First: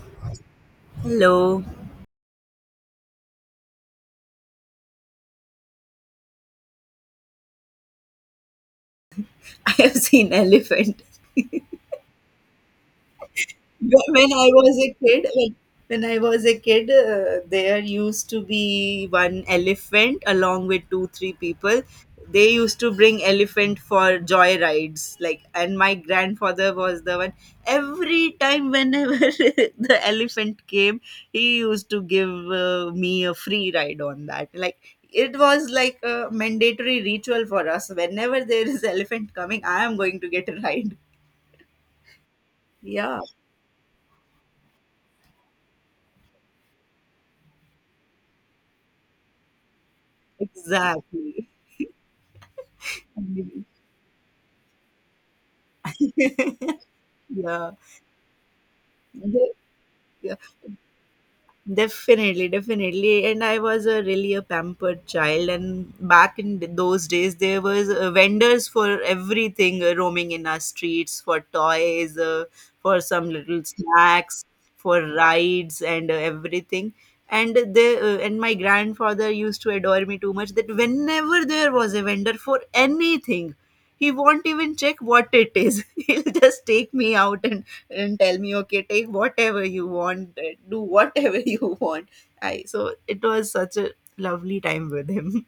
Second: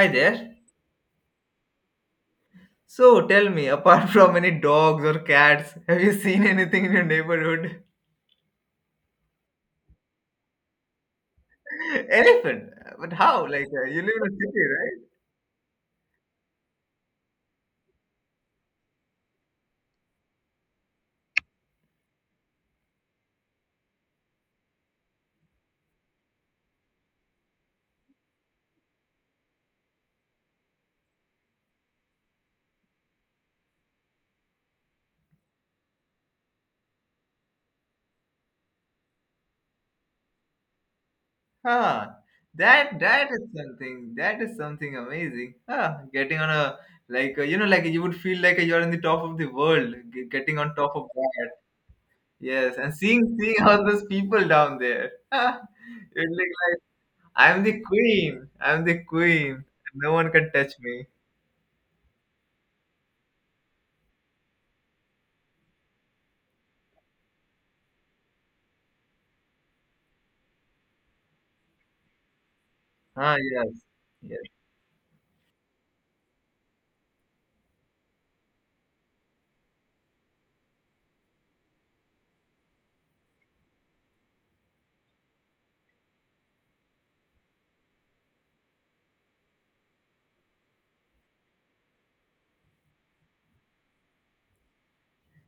Hi there. Hello. So tell me, apart from any dogs or cats, have you seen anything in your neighborhood? I have seen elephant. Elephant? But how? You Wh- live in a When I city, was a right? kid, when, when I was a kid, there used to be one elephant along with two, three people. They used to bring elephant for joy rides, like, and my grandfather was the one. Every time, whenever the elephant came, he used to give me a free ride on that. Like, it was like a mandatory ritual for us. Whenever there is elephant coming, I am going to get a ride. Huh. That Yeah, that is something. That is something amazing. Huh. Getting on a like you would feel like you're in the top of the world, getting on top of exactly. that. Yes, and seeing all those people down there. Huh. It look like I'm Yeah. the queen. I'm the They- queen. No one Yeah. can touch me. Definitely, definitely. And I was a really a pampered child. And back in those days, there was vendors for everything, roaming in our streets for toys, for some Ah little yes. snacks, Yes. for rides, and everything. And my grandfather used to adore me too much that whenever there was a vendor for anything, he won't even check what it is. He'll just take me out and tell me, okay, take whatever you want, do whatever you want. I So it was such a lovely time with him.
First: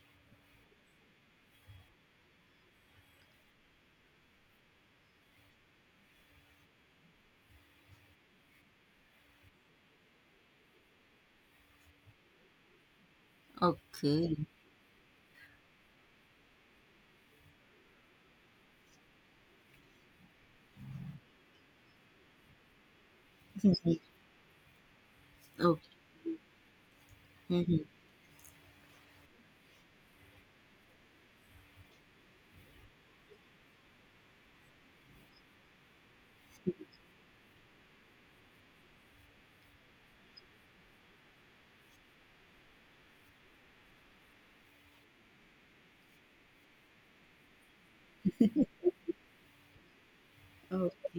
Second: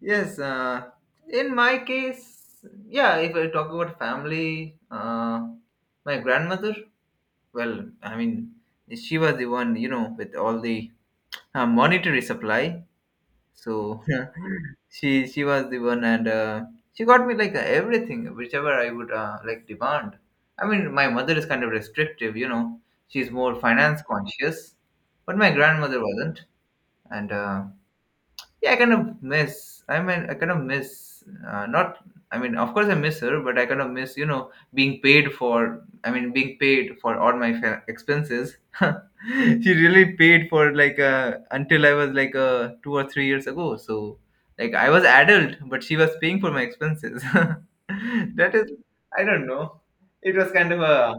Yes, in my case, yeah, if I talk about family, my grandmother, well, I mean, she was the one, with all the monetary supply. So Okay. she was the one, and she got me like everything, whichever I would like demand. I mean, my mother is kind of restrictive, you know, she's more Okay. finance conscious, but my grandmother wasn't, and Mhm. yeah, I kind of miss. Not. I mean, of course, I miss her, but I kind of miss, being paid for. I mean, being paid for all my expenses. She really paid for until I was 2 or 3 years ago. So, like, I was adult, but she was paying for my expenses. That is, I don't know. It was kind of Oh. a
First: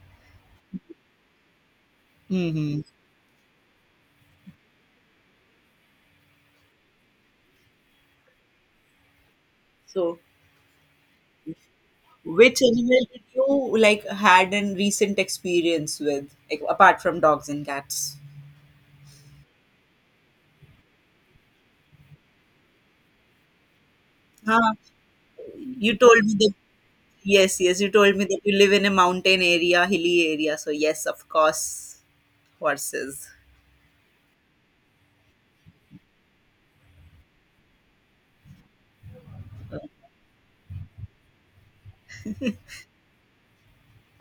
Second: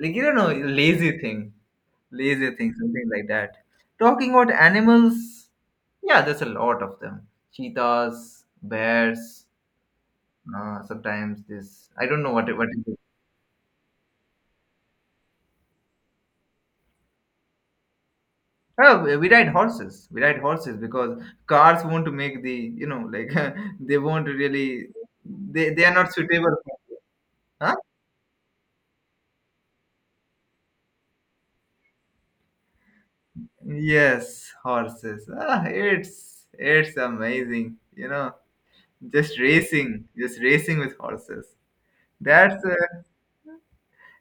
like you don't know lazy thing, Mhm. something like that. Talking about animals. Yeah, there's a lot of them. Cheetahs, bears. So Sometimes this I don't know which what it is. animal did you, like, had an recent experience with, like, apart from dogs and cats? Oh, we ride horses. We ride horses because cars want to make the they won't Huh? really they are You not told me that, suitable. For, yes, huh? yes, you told me that you live in a mountain area, hilly area, so yes, of course. Horses. Yes, horses. Ah, it's amazing. You know, just racing with horses. That's uh,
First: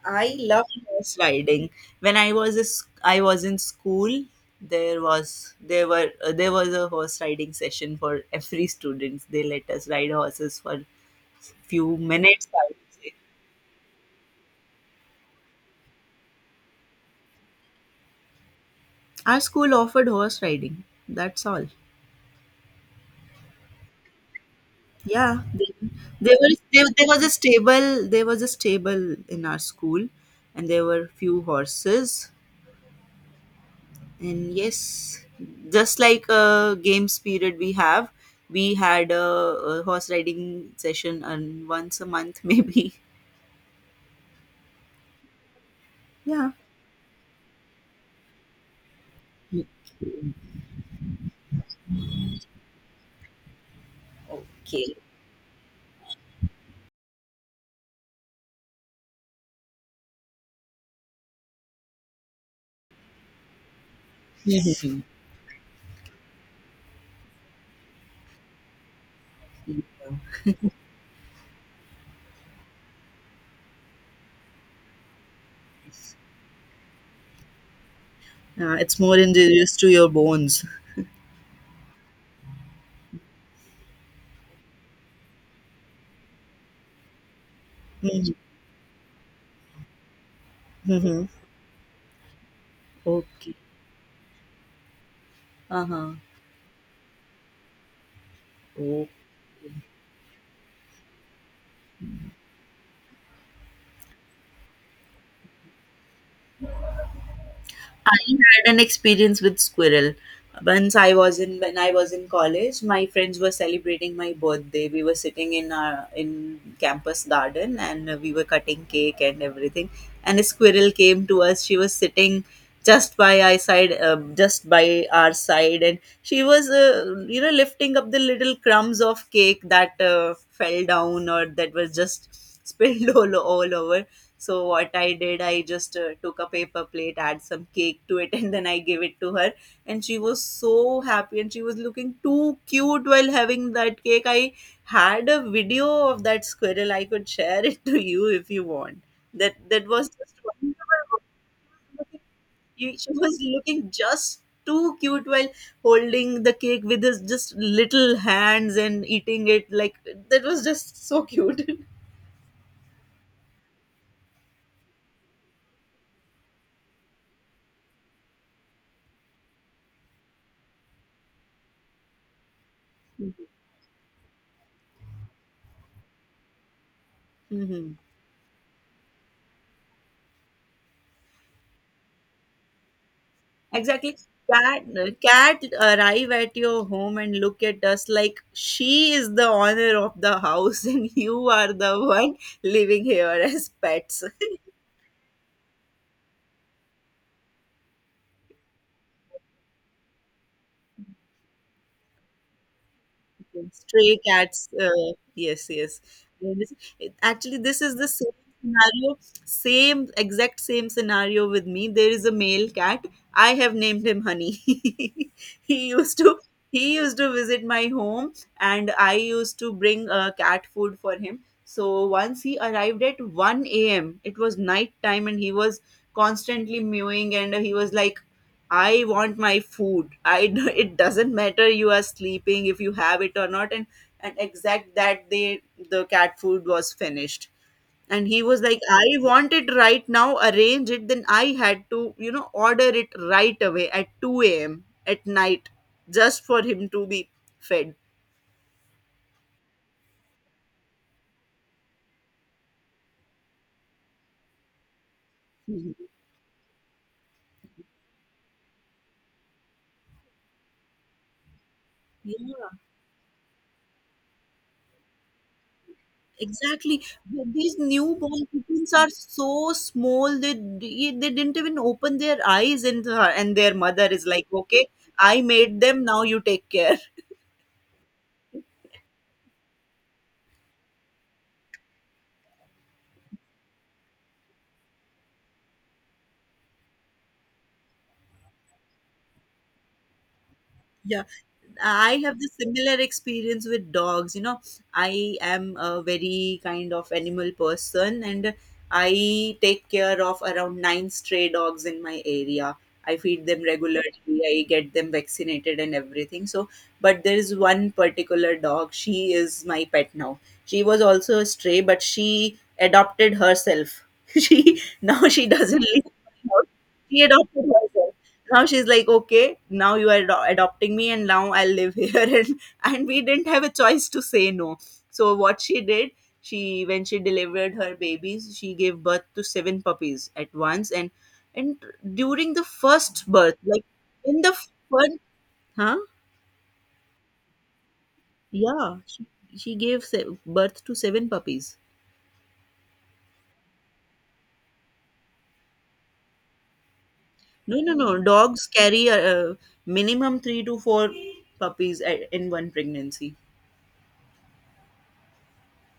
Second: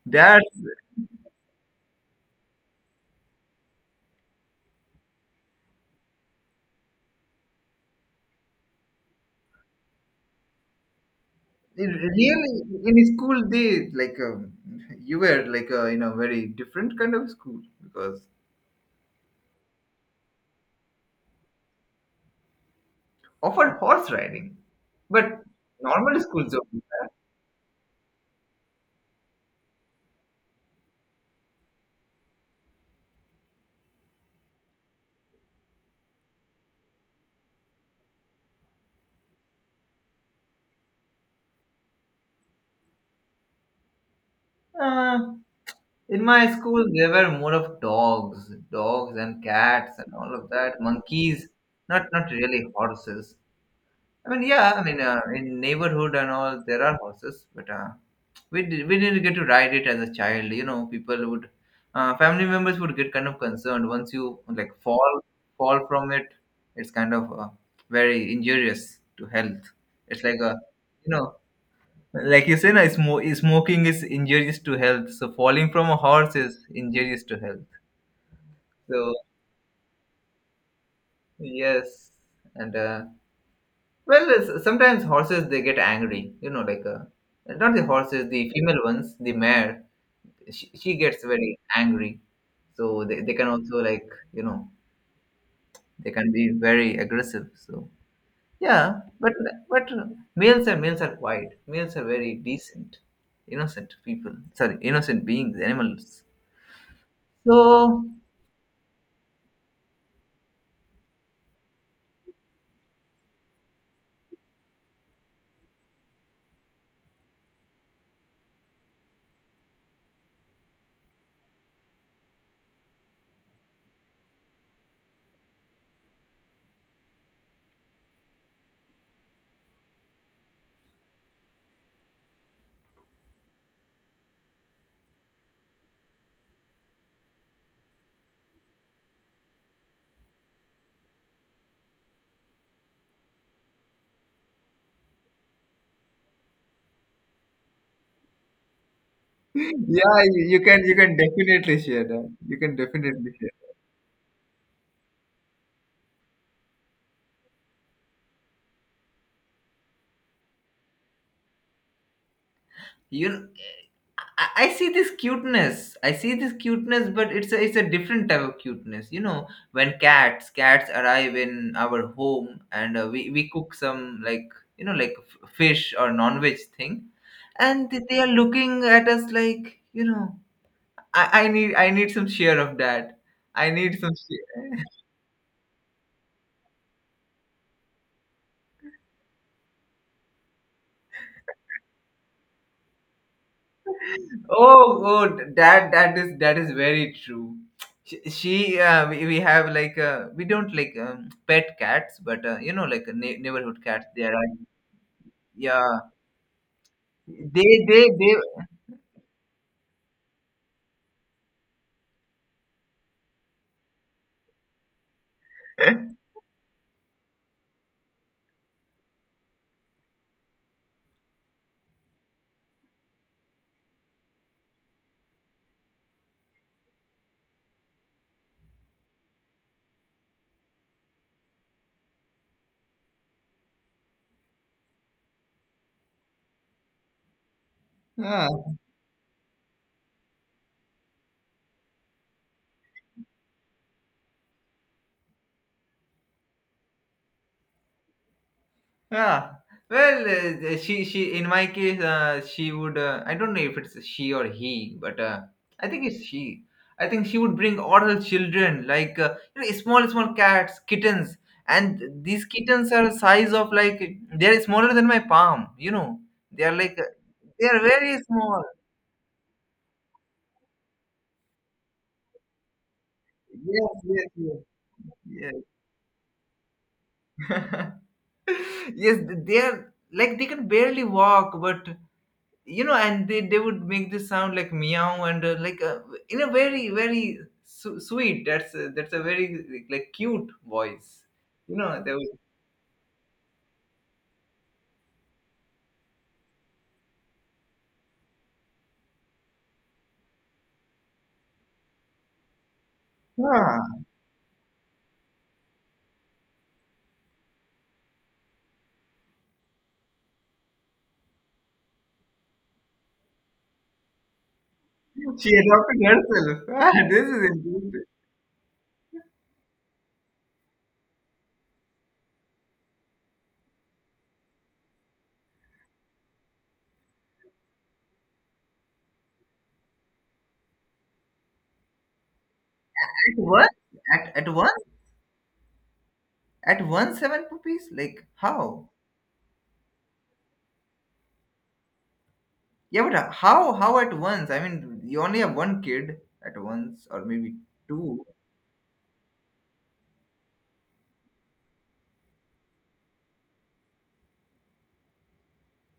I that's love sliding. When I was in school, there was a horse riding session for every student. They let us ride horses for It few minutes, I would really say. in school they you were in a very different kind of school because Our school offered horse riding. That's all. offered horse riding but Yeah, they- normal there schools was don't do there, there that. was a stable there was a stable in our school, and there were few horses. And yes, just like a games period, we had a horse riding session, and once a month, maybe. uh, in my Yeah. school there were more of dogs and cats and all of that monkeys, not really horses. I mean, yeah, I Okay. mean, in neighborhood and all, there are horses, but we didn't get to ride it as a child. You know, people would, family members would get kind of concerned once you like Mhm. fall fall from it. It's very injurious to health. It's like a, you know, like you say, no, smoking is injurious to health. So falling from a horse is injurious to health. It's So more injurious to your bones. yes, and well, sometimes horses they get angry. You know, not the horses, Mhm. the female ones, the mare. She gets Mhm. very angry, so they can Okay. also like you know they Uh-huh. can be very aggressive. So yeah, Okay. But males are quiet. Males are very decent, innocent people. Sorry, innocent beings, animals. So I had an experience with squirrel. Once I was in when I was in college, my friends were celebrating my birthday. We were sitting in campus garden, and we were cutting cake and everything. And a squirrel came to us. She was sitting just by our side, just by our side, and she was, you know, lifting up the little crumbs of cake that fell down or that was just spilled all over. So what I did, I just took a paper plate, add some cake to it, and then I gave it to her, and she was so happy, and she was looking too cute while having that cake. I had a video of that squirrel. I could share it to you if you want. That that was yeah, just you, you can wonderful. definitely share that. You can You- She definitely was share. looking just too cute while holding the cake with his just little hands and eating it. Like, that was just so cute. You I see this cuteness. I see this cuteness, but it's a different type of cuteness. You know, when cats arrive in our home and we cook some like you know like fish or non veg thing, and Hmm. They are looking at us like you know I need some share of that. I need some Exactly. Cat, share. cat arrive at your home and look at us like she is the owner of the house, and you are the one living here as pets. Oh, good. That is that is very true. She we have we don't like pet cats, but you know Yes, neighborhood cats. stray They are cats. Yes, yes. yeah. And this- Actually, this is They the they. same scenario, same exact same scenario with me. There is a male cat. I have named him Honey. He used to he used to visit my home, and I used to bring cat food for him. So once he arrived at 1 a.m., it was night time, and he was constantly mewing, and he was like, I want my food. I It doesn't matter you are sleeping if you have it or not. And exact that day the cat food was finished. And he Yeah. was like, I want it right now, arrange it. Then I had to, you know, order it right away at 2 a.m. at night, just for him to be fed. Yeah. Well, she in my case, she would. I don't know if it's she or he, but I think it's she. I think she would bring all her children, you know, small cats, kittens, and these kittens are size of like they are smaller than my palm. You know, they are Exactly. They These are very newborn small. kittens are so small that they didn't even open their eyes, and their Yes, mother is yes, like, yes. "Okay, I made them, now you take care." Yes. Yes, they are like they can barely walk, but you know and they would make this sound like meow and in a very sweet, that's a very like cute Yeah, voice you know they I would have the similar experience with dogs. You know, I am a very kind of animal person, and I take care of around nine stray dogs in my area. I feed them ah, regularly, I get them vaccinated and everything. So, but there is one particular dog, she is my pet now. She was also a stray, but she adopted herself. She now she she doesn't adopted leave my herself. house. Ah, She this is adopted interesting. herself. Now she's like, okay, now you are adopting me, and now I'll live here, and we didn't have a choice to say no. So what she did she when she delivered her babies, she gave birth to seven puppies at once. And during the first At birth once. like at, in at the once. first huh At once seven puppies, like how? Yeah, she gave birth to seven puppies. Yeah, but how at once? I mean you only have one kid at once, or maybe No, no, no, two. dogs carry a minimum 3 to 4 puppies, in one pregnancy.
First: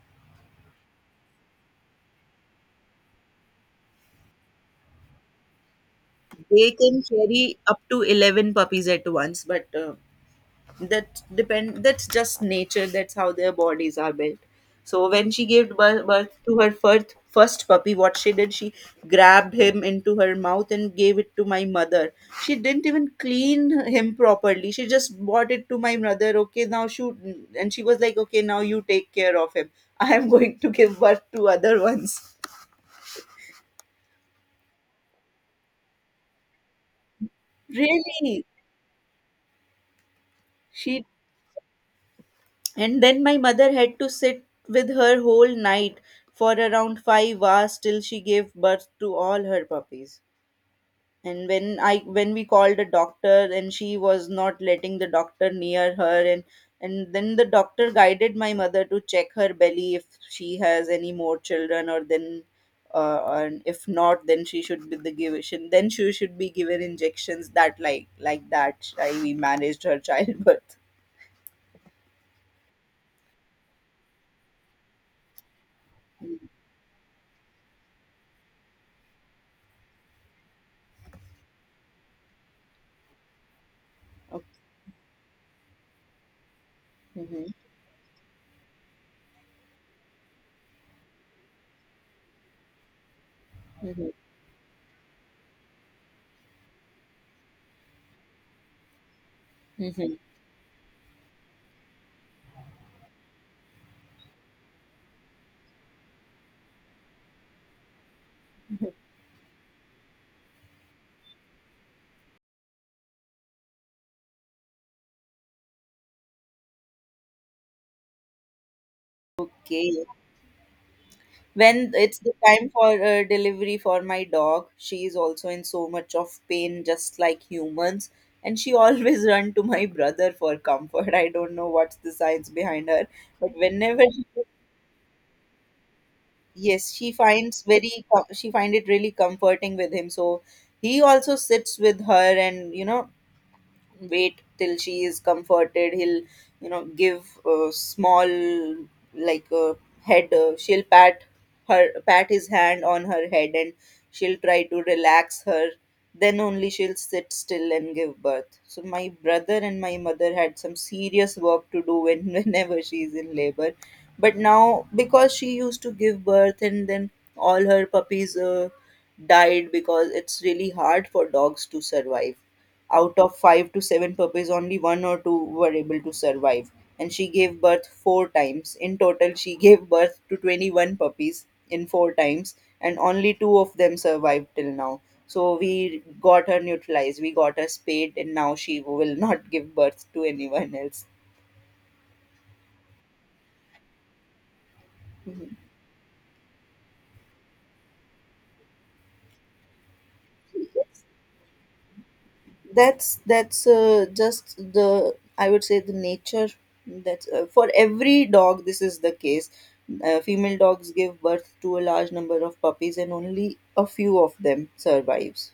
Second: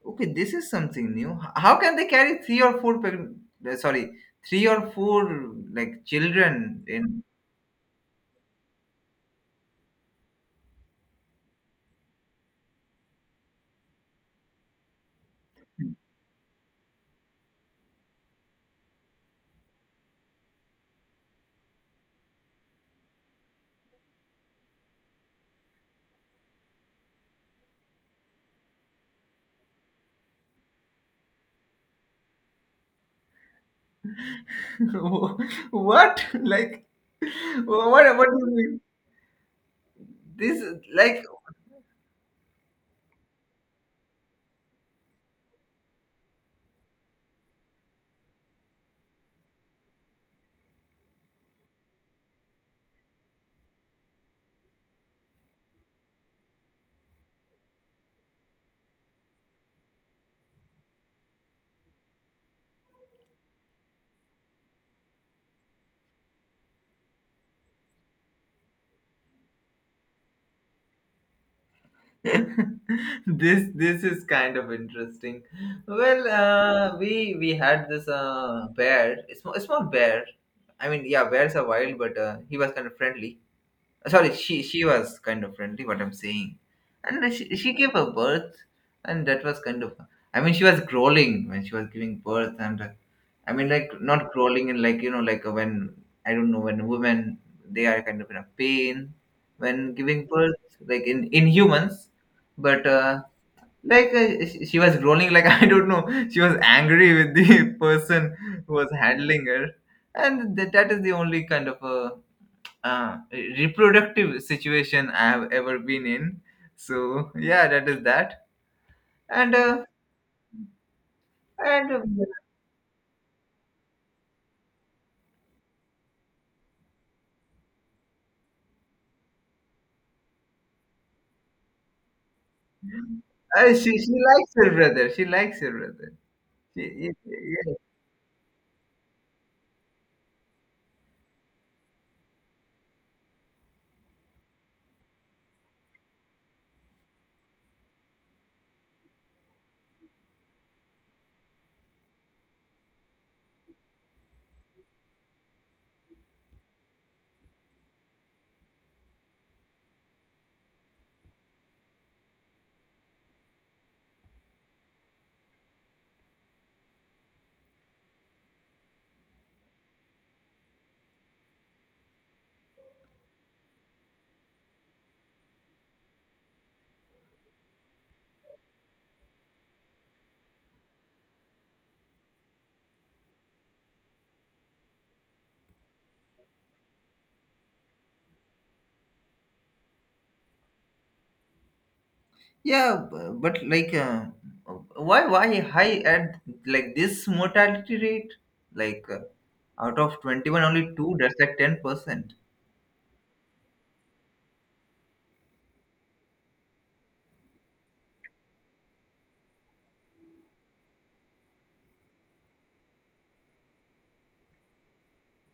Okay, this is something new. How can they carry three or four, uh, sorry, three or four like They children can in? carry up to 11 puppies at once, but that's just nature, that's how their bodies are built. So when she gave birth to her first puppy, what she did, she grabbed him into her mouth and gave it to my mother. She didn't even clean him properly. She just brought it to my mother. Okay, now shoot, and she was like, okay, now you take care of him. I am going to give birth to other ones. What? Like, what? What do you Really, mean? This she like And then my mother had to sit with her whole night for around 5 hours till she gave birth to all her puppies. And when we called a doctor, and she was not letting the doctor near her, and then the doctor guided my mother to check her belly if she has any more children, or then and if not, then she should be given injections. That like that I we managed her childbirth. this is kind of interesting. Well, we had this bear, a small bear. I mean, yeah, bears are wild, but he was kind of friendly. Sorry, Okay. She was kind of friendly, what I'm saying. And Mhm. she gave her birth, and that was kind of, I mean she was growling when she was giving birth, and I mean like Mhm. not growling and like you know when I don't know when women they are kind of in a pain when Mhm. giving birth, like in humans, but she was growling like, I don't know, she was angry with the person who was handling her, and that, that is the only kind of reproductive situation I have ever been in. So yeah, that is that. And uh, Okay. and When it's the time for delivery for my dog, she is also in so much of pain, just like humans. And she always run to my brother for comfort. I don't know what's the science behind her, but whenever she she, likes her brother. She likes her brother. yes, She, she finds yeah, very she find it really comforting with him. So he also sits with her, and you know, wait till she is comforted. He'll, you know, give a small, like, a head, she'll pat his hand on her head, and she'll try to relax her. Then only she'll sit still and give birth. So my brother and my mother had some serious work to do when, whenever she's in labor. But now because she used to give birth, and then all her puppies died because it's really hard for dogs to survive. Out of five to seven puppies, only one or two were able to survive. And she gave birth four times. In total, she gave birth to 21 puppies in four times, and only two of them survived till now. So we got her neutralized, we got her spayed, and now she will not give birth to anyone else. yeah, but like, Mhm. why high at like this mortality rate? Like uh, out of 21, only two. That's like 10%. That's just the I would say the nature. That's For every dog this is the case. Female dogs give birth to a large number of puppies, and only a few of them survives.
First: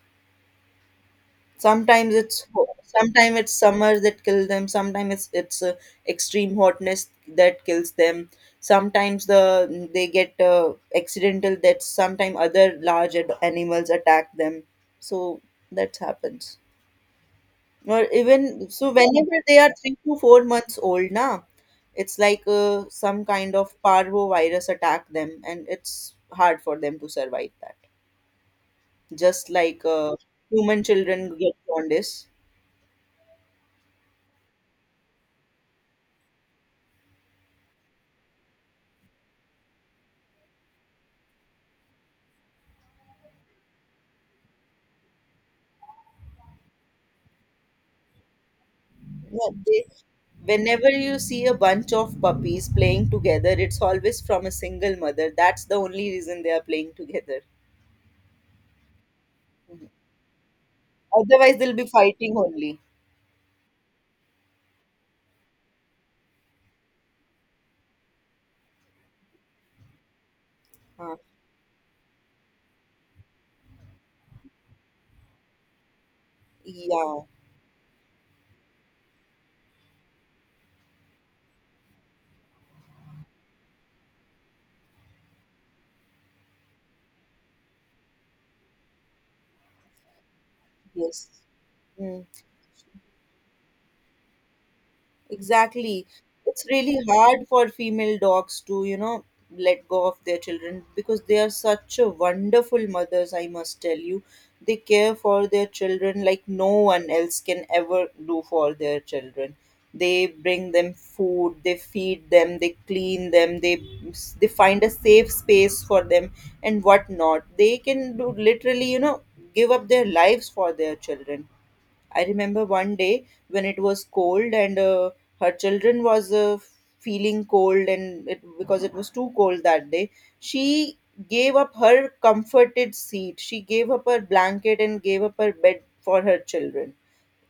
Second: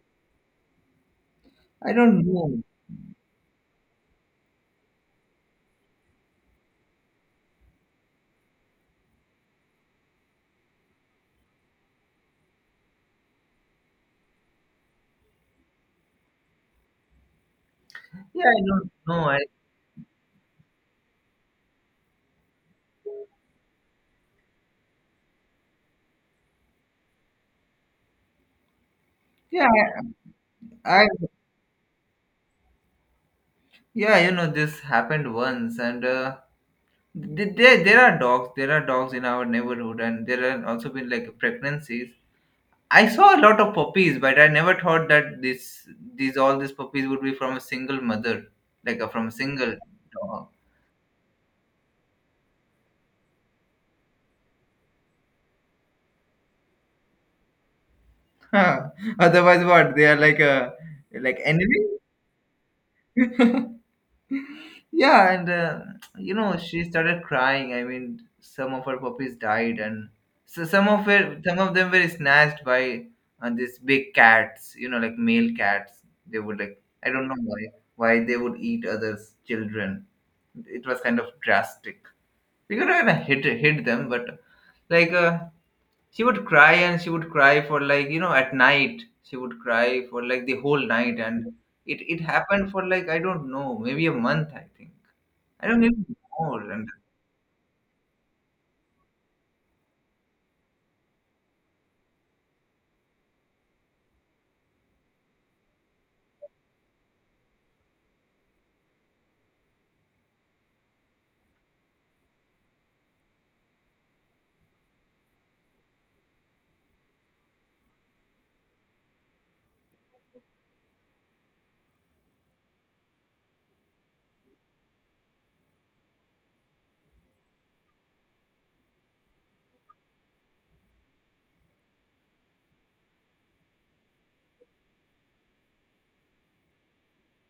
I sometimes don't it's know. sometimes it's summer that kill them, sometimes it's extreme hotness that kills them. Sometimes they get accidental deaths, sometimes other large animals attack them. So that happens. Or Yeah, I even so, don't know. whenever they are 3 to 4 months old, na, it's like some kind of parvo virus attack them, and it's hard for them to survive that. Just yeah, like human I children get jaundice. yeah, you know, this happened once, and there there are dogs, there are dogs in our neighborhood, and there are also been like pregnancies. I saw a lot of puppies, but I never thought that this these all these puppies would be from a single mother, from a Yeah, single whenever you see a bunch of puppies playing together, it's always from a single mother. That's the only reason they are playing together. dog. Otherwise Mhm. what they are like a like Otherwise, they'll enemy. be fighting only. Yeah, and you know, she started crying. I mean, some of her puppies died, and so some of Uh, it, some of them were snatched by these big cats. You know, like male cats. They would like I yeah. don't know why they would eat others' children. It was kind of drastic. We could have hit hit them, but like uh, she would cry and she would cry for like you know at night she would cry for like the whole night, Yes. and it happened for like I don't know maybe a month I think. I don't even Exactly. know It's more, and really hard for female dogs to, you know, let go of their children, because they are such a wonderful mothers, I must tell you. They care for their children like no one else can ever do for their children. They bring them food, they feed them, they clean them, they find a safe space for them and whatnot. They can do literally, you know, give up their lives for their children. I remember one day when it was cold, and her children was feeling cold, and it because it was too cold that day, she gave up her comforted seat. She gave up her blanket and gave up her bed for her children.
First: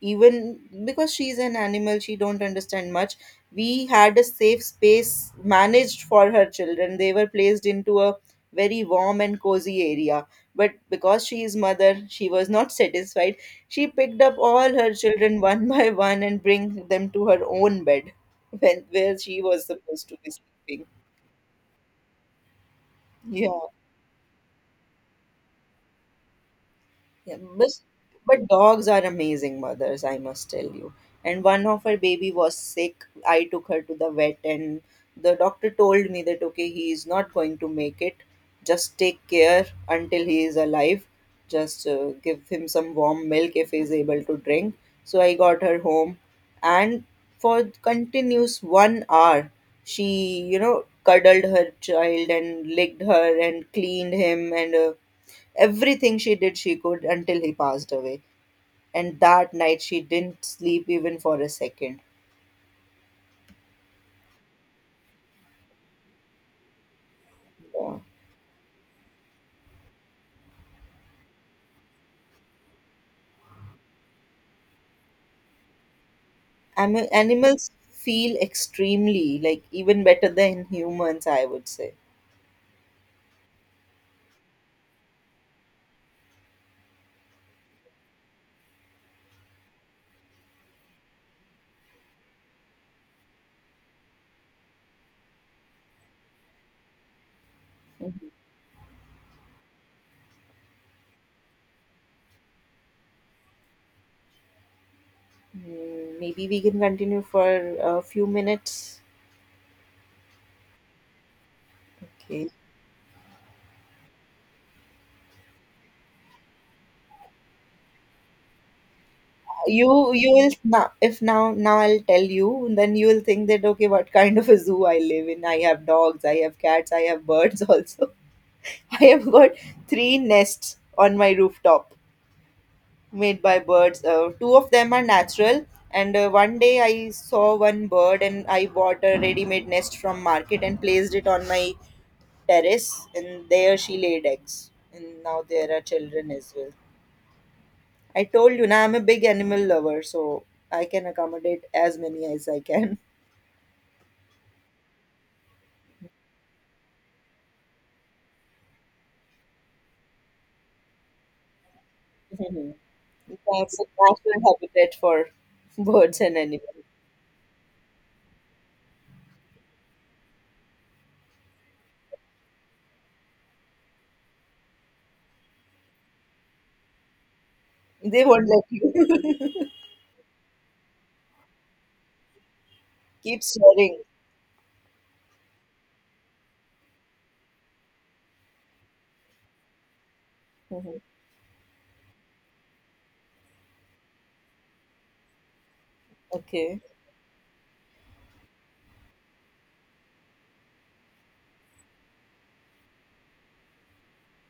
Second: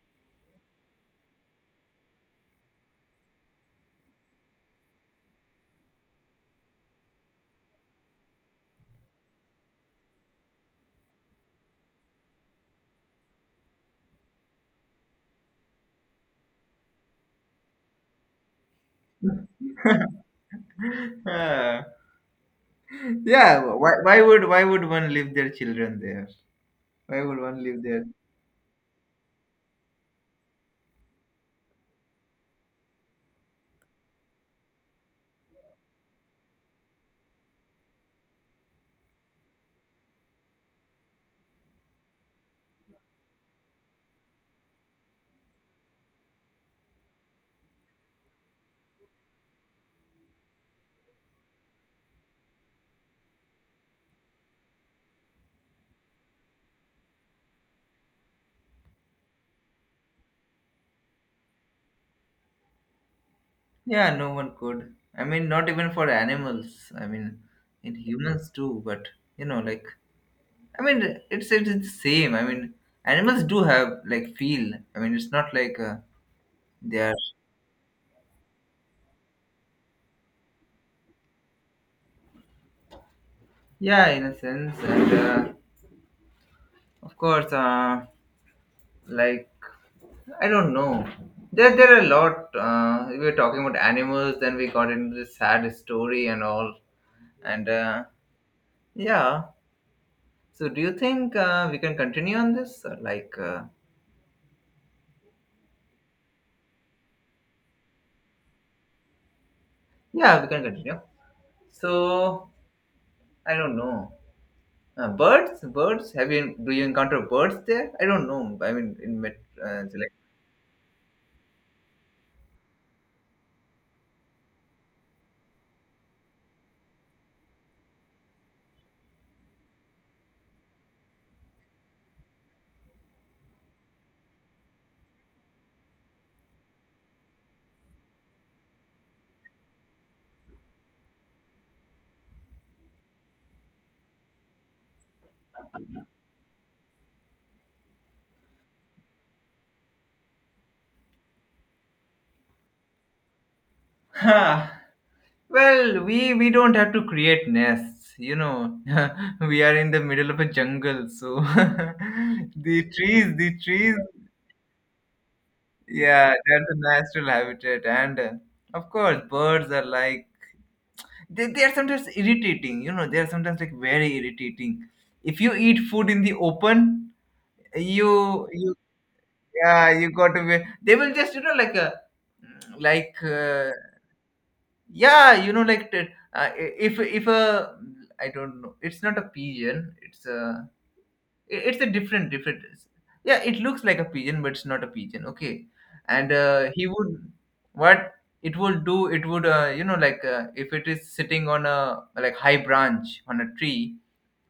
Even because she's an animal, she don't understand much, we had a safe space managed for her children. They were placed into a very warm and cozy area. But because she is mother, she was not satisfied. She picked up all her children, one by one, and bring them to her own bed, when where she was supposed to be sleeping. uh, Yeah. yeah why would one leave their children there, why Yeah, would one but, leave their? but dogs are amazing mothers, I must tell you. And one of her baby was sick. I took her to the vet, and the doctor told me that okay, he is not going to make it. Just take care until he is alive. Just give him some warm milk if he is able to drink. So I got her home, and for continuous 1 hour, she, you know, cuddled her child and licked her and cleaned him and. Everything she did, she could, until he passed away. And that night, she didn't sleep even for a second. Yeah, no one could. I mean, not even for animals, I mean, in Yeah. humans too, but you know like I mean it's the same, I mean animals do have like feel, I mean it's not they are. Animals feel extremely, like, even better than humans, I would say. Yeah, in a sense, and of course, like I don't know. There are a lot. We were talking about animals, then we got into this sad story and all. And yeah, so do you think we can continue on this? Or like, Hmm, maybe we can continue for a few minutes. yeah, we can continue. So Okay. I don't know. Birds, birds. Have you do you encounter birds there? I don't know. I mean, in met, it's You will now. If now, now I'll tell you, then you will think that, okay, what kind of a zoo I live in? I have dogs, I have cats, I have birds also. I have got three nests on my rooftop made by birds. Two of them are natural, and one day I saw one bird and I bought a ready-made nest from market and placed it on my terrace, and there she laid eggs. And now there are children as well. I told you, now I'm a big animal lover, so I can accommodate as many as I can. like well, we don't have to create nests, you know. We are in the middle of a jungle, so Mhm. The That's a trees, natural habitat for birds yeah, and that's animals. a natural habitat. And of course, birds are like they are sometimes irritating, you know. They are sometimes like very irritating. If you eat food in the open, They you won't let you you. yeah, you got to be. They will just you know like a like Keep uh, swearing. yeah you know if a I don't know it's not a pigeon it's a Mhm. It's a different different yeah it looks like a pigeon but it's not a pigeon okay. And Okay. he would what it would do it would you know if it is sitting on a like high branch on a tree,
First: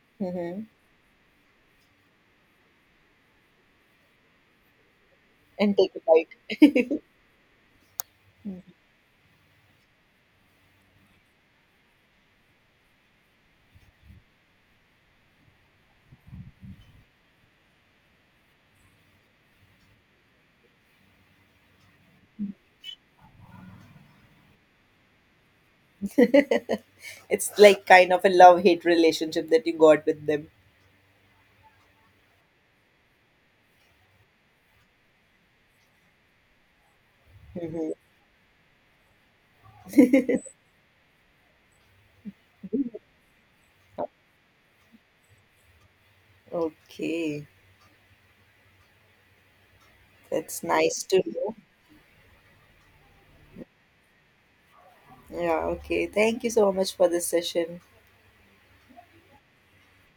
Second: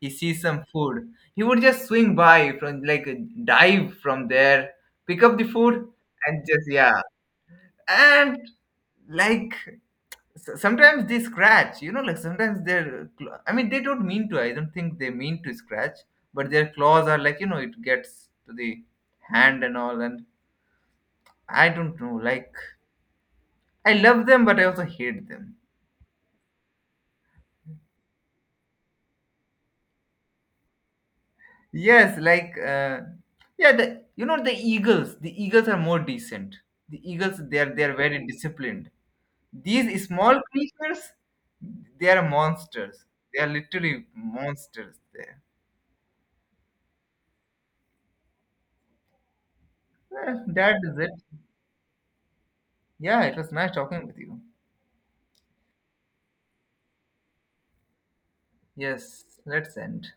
he sees some Hmm. food, he would just swing by from dive from there, pick up the And food, take a and just yeah, bite. and like so- sometimes they scratch you know like sometimes they're I mean they don't mean to, I don't think they mean to scratch, but their claws are like you know it gets to the hand and all, and I don't know like I love them but I also hate them. It's like kind of a love-hate relationship that you got with them. Yes, like yeah the you know the eagles, the eagles are more decent, the eagles they Mhm. are very disciplined. These small creatures they are monsters, they are literally monsters there. Okay, Well, that's that is nice it. to know. Yeah, it was nice talking with you. Yeah, okay. Thank you so much for this session. Yes, let's end.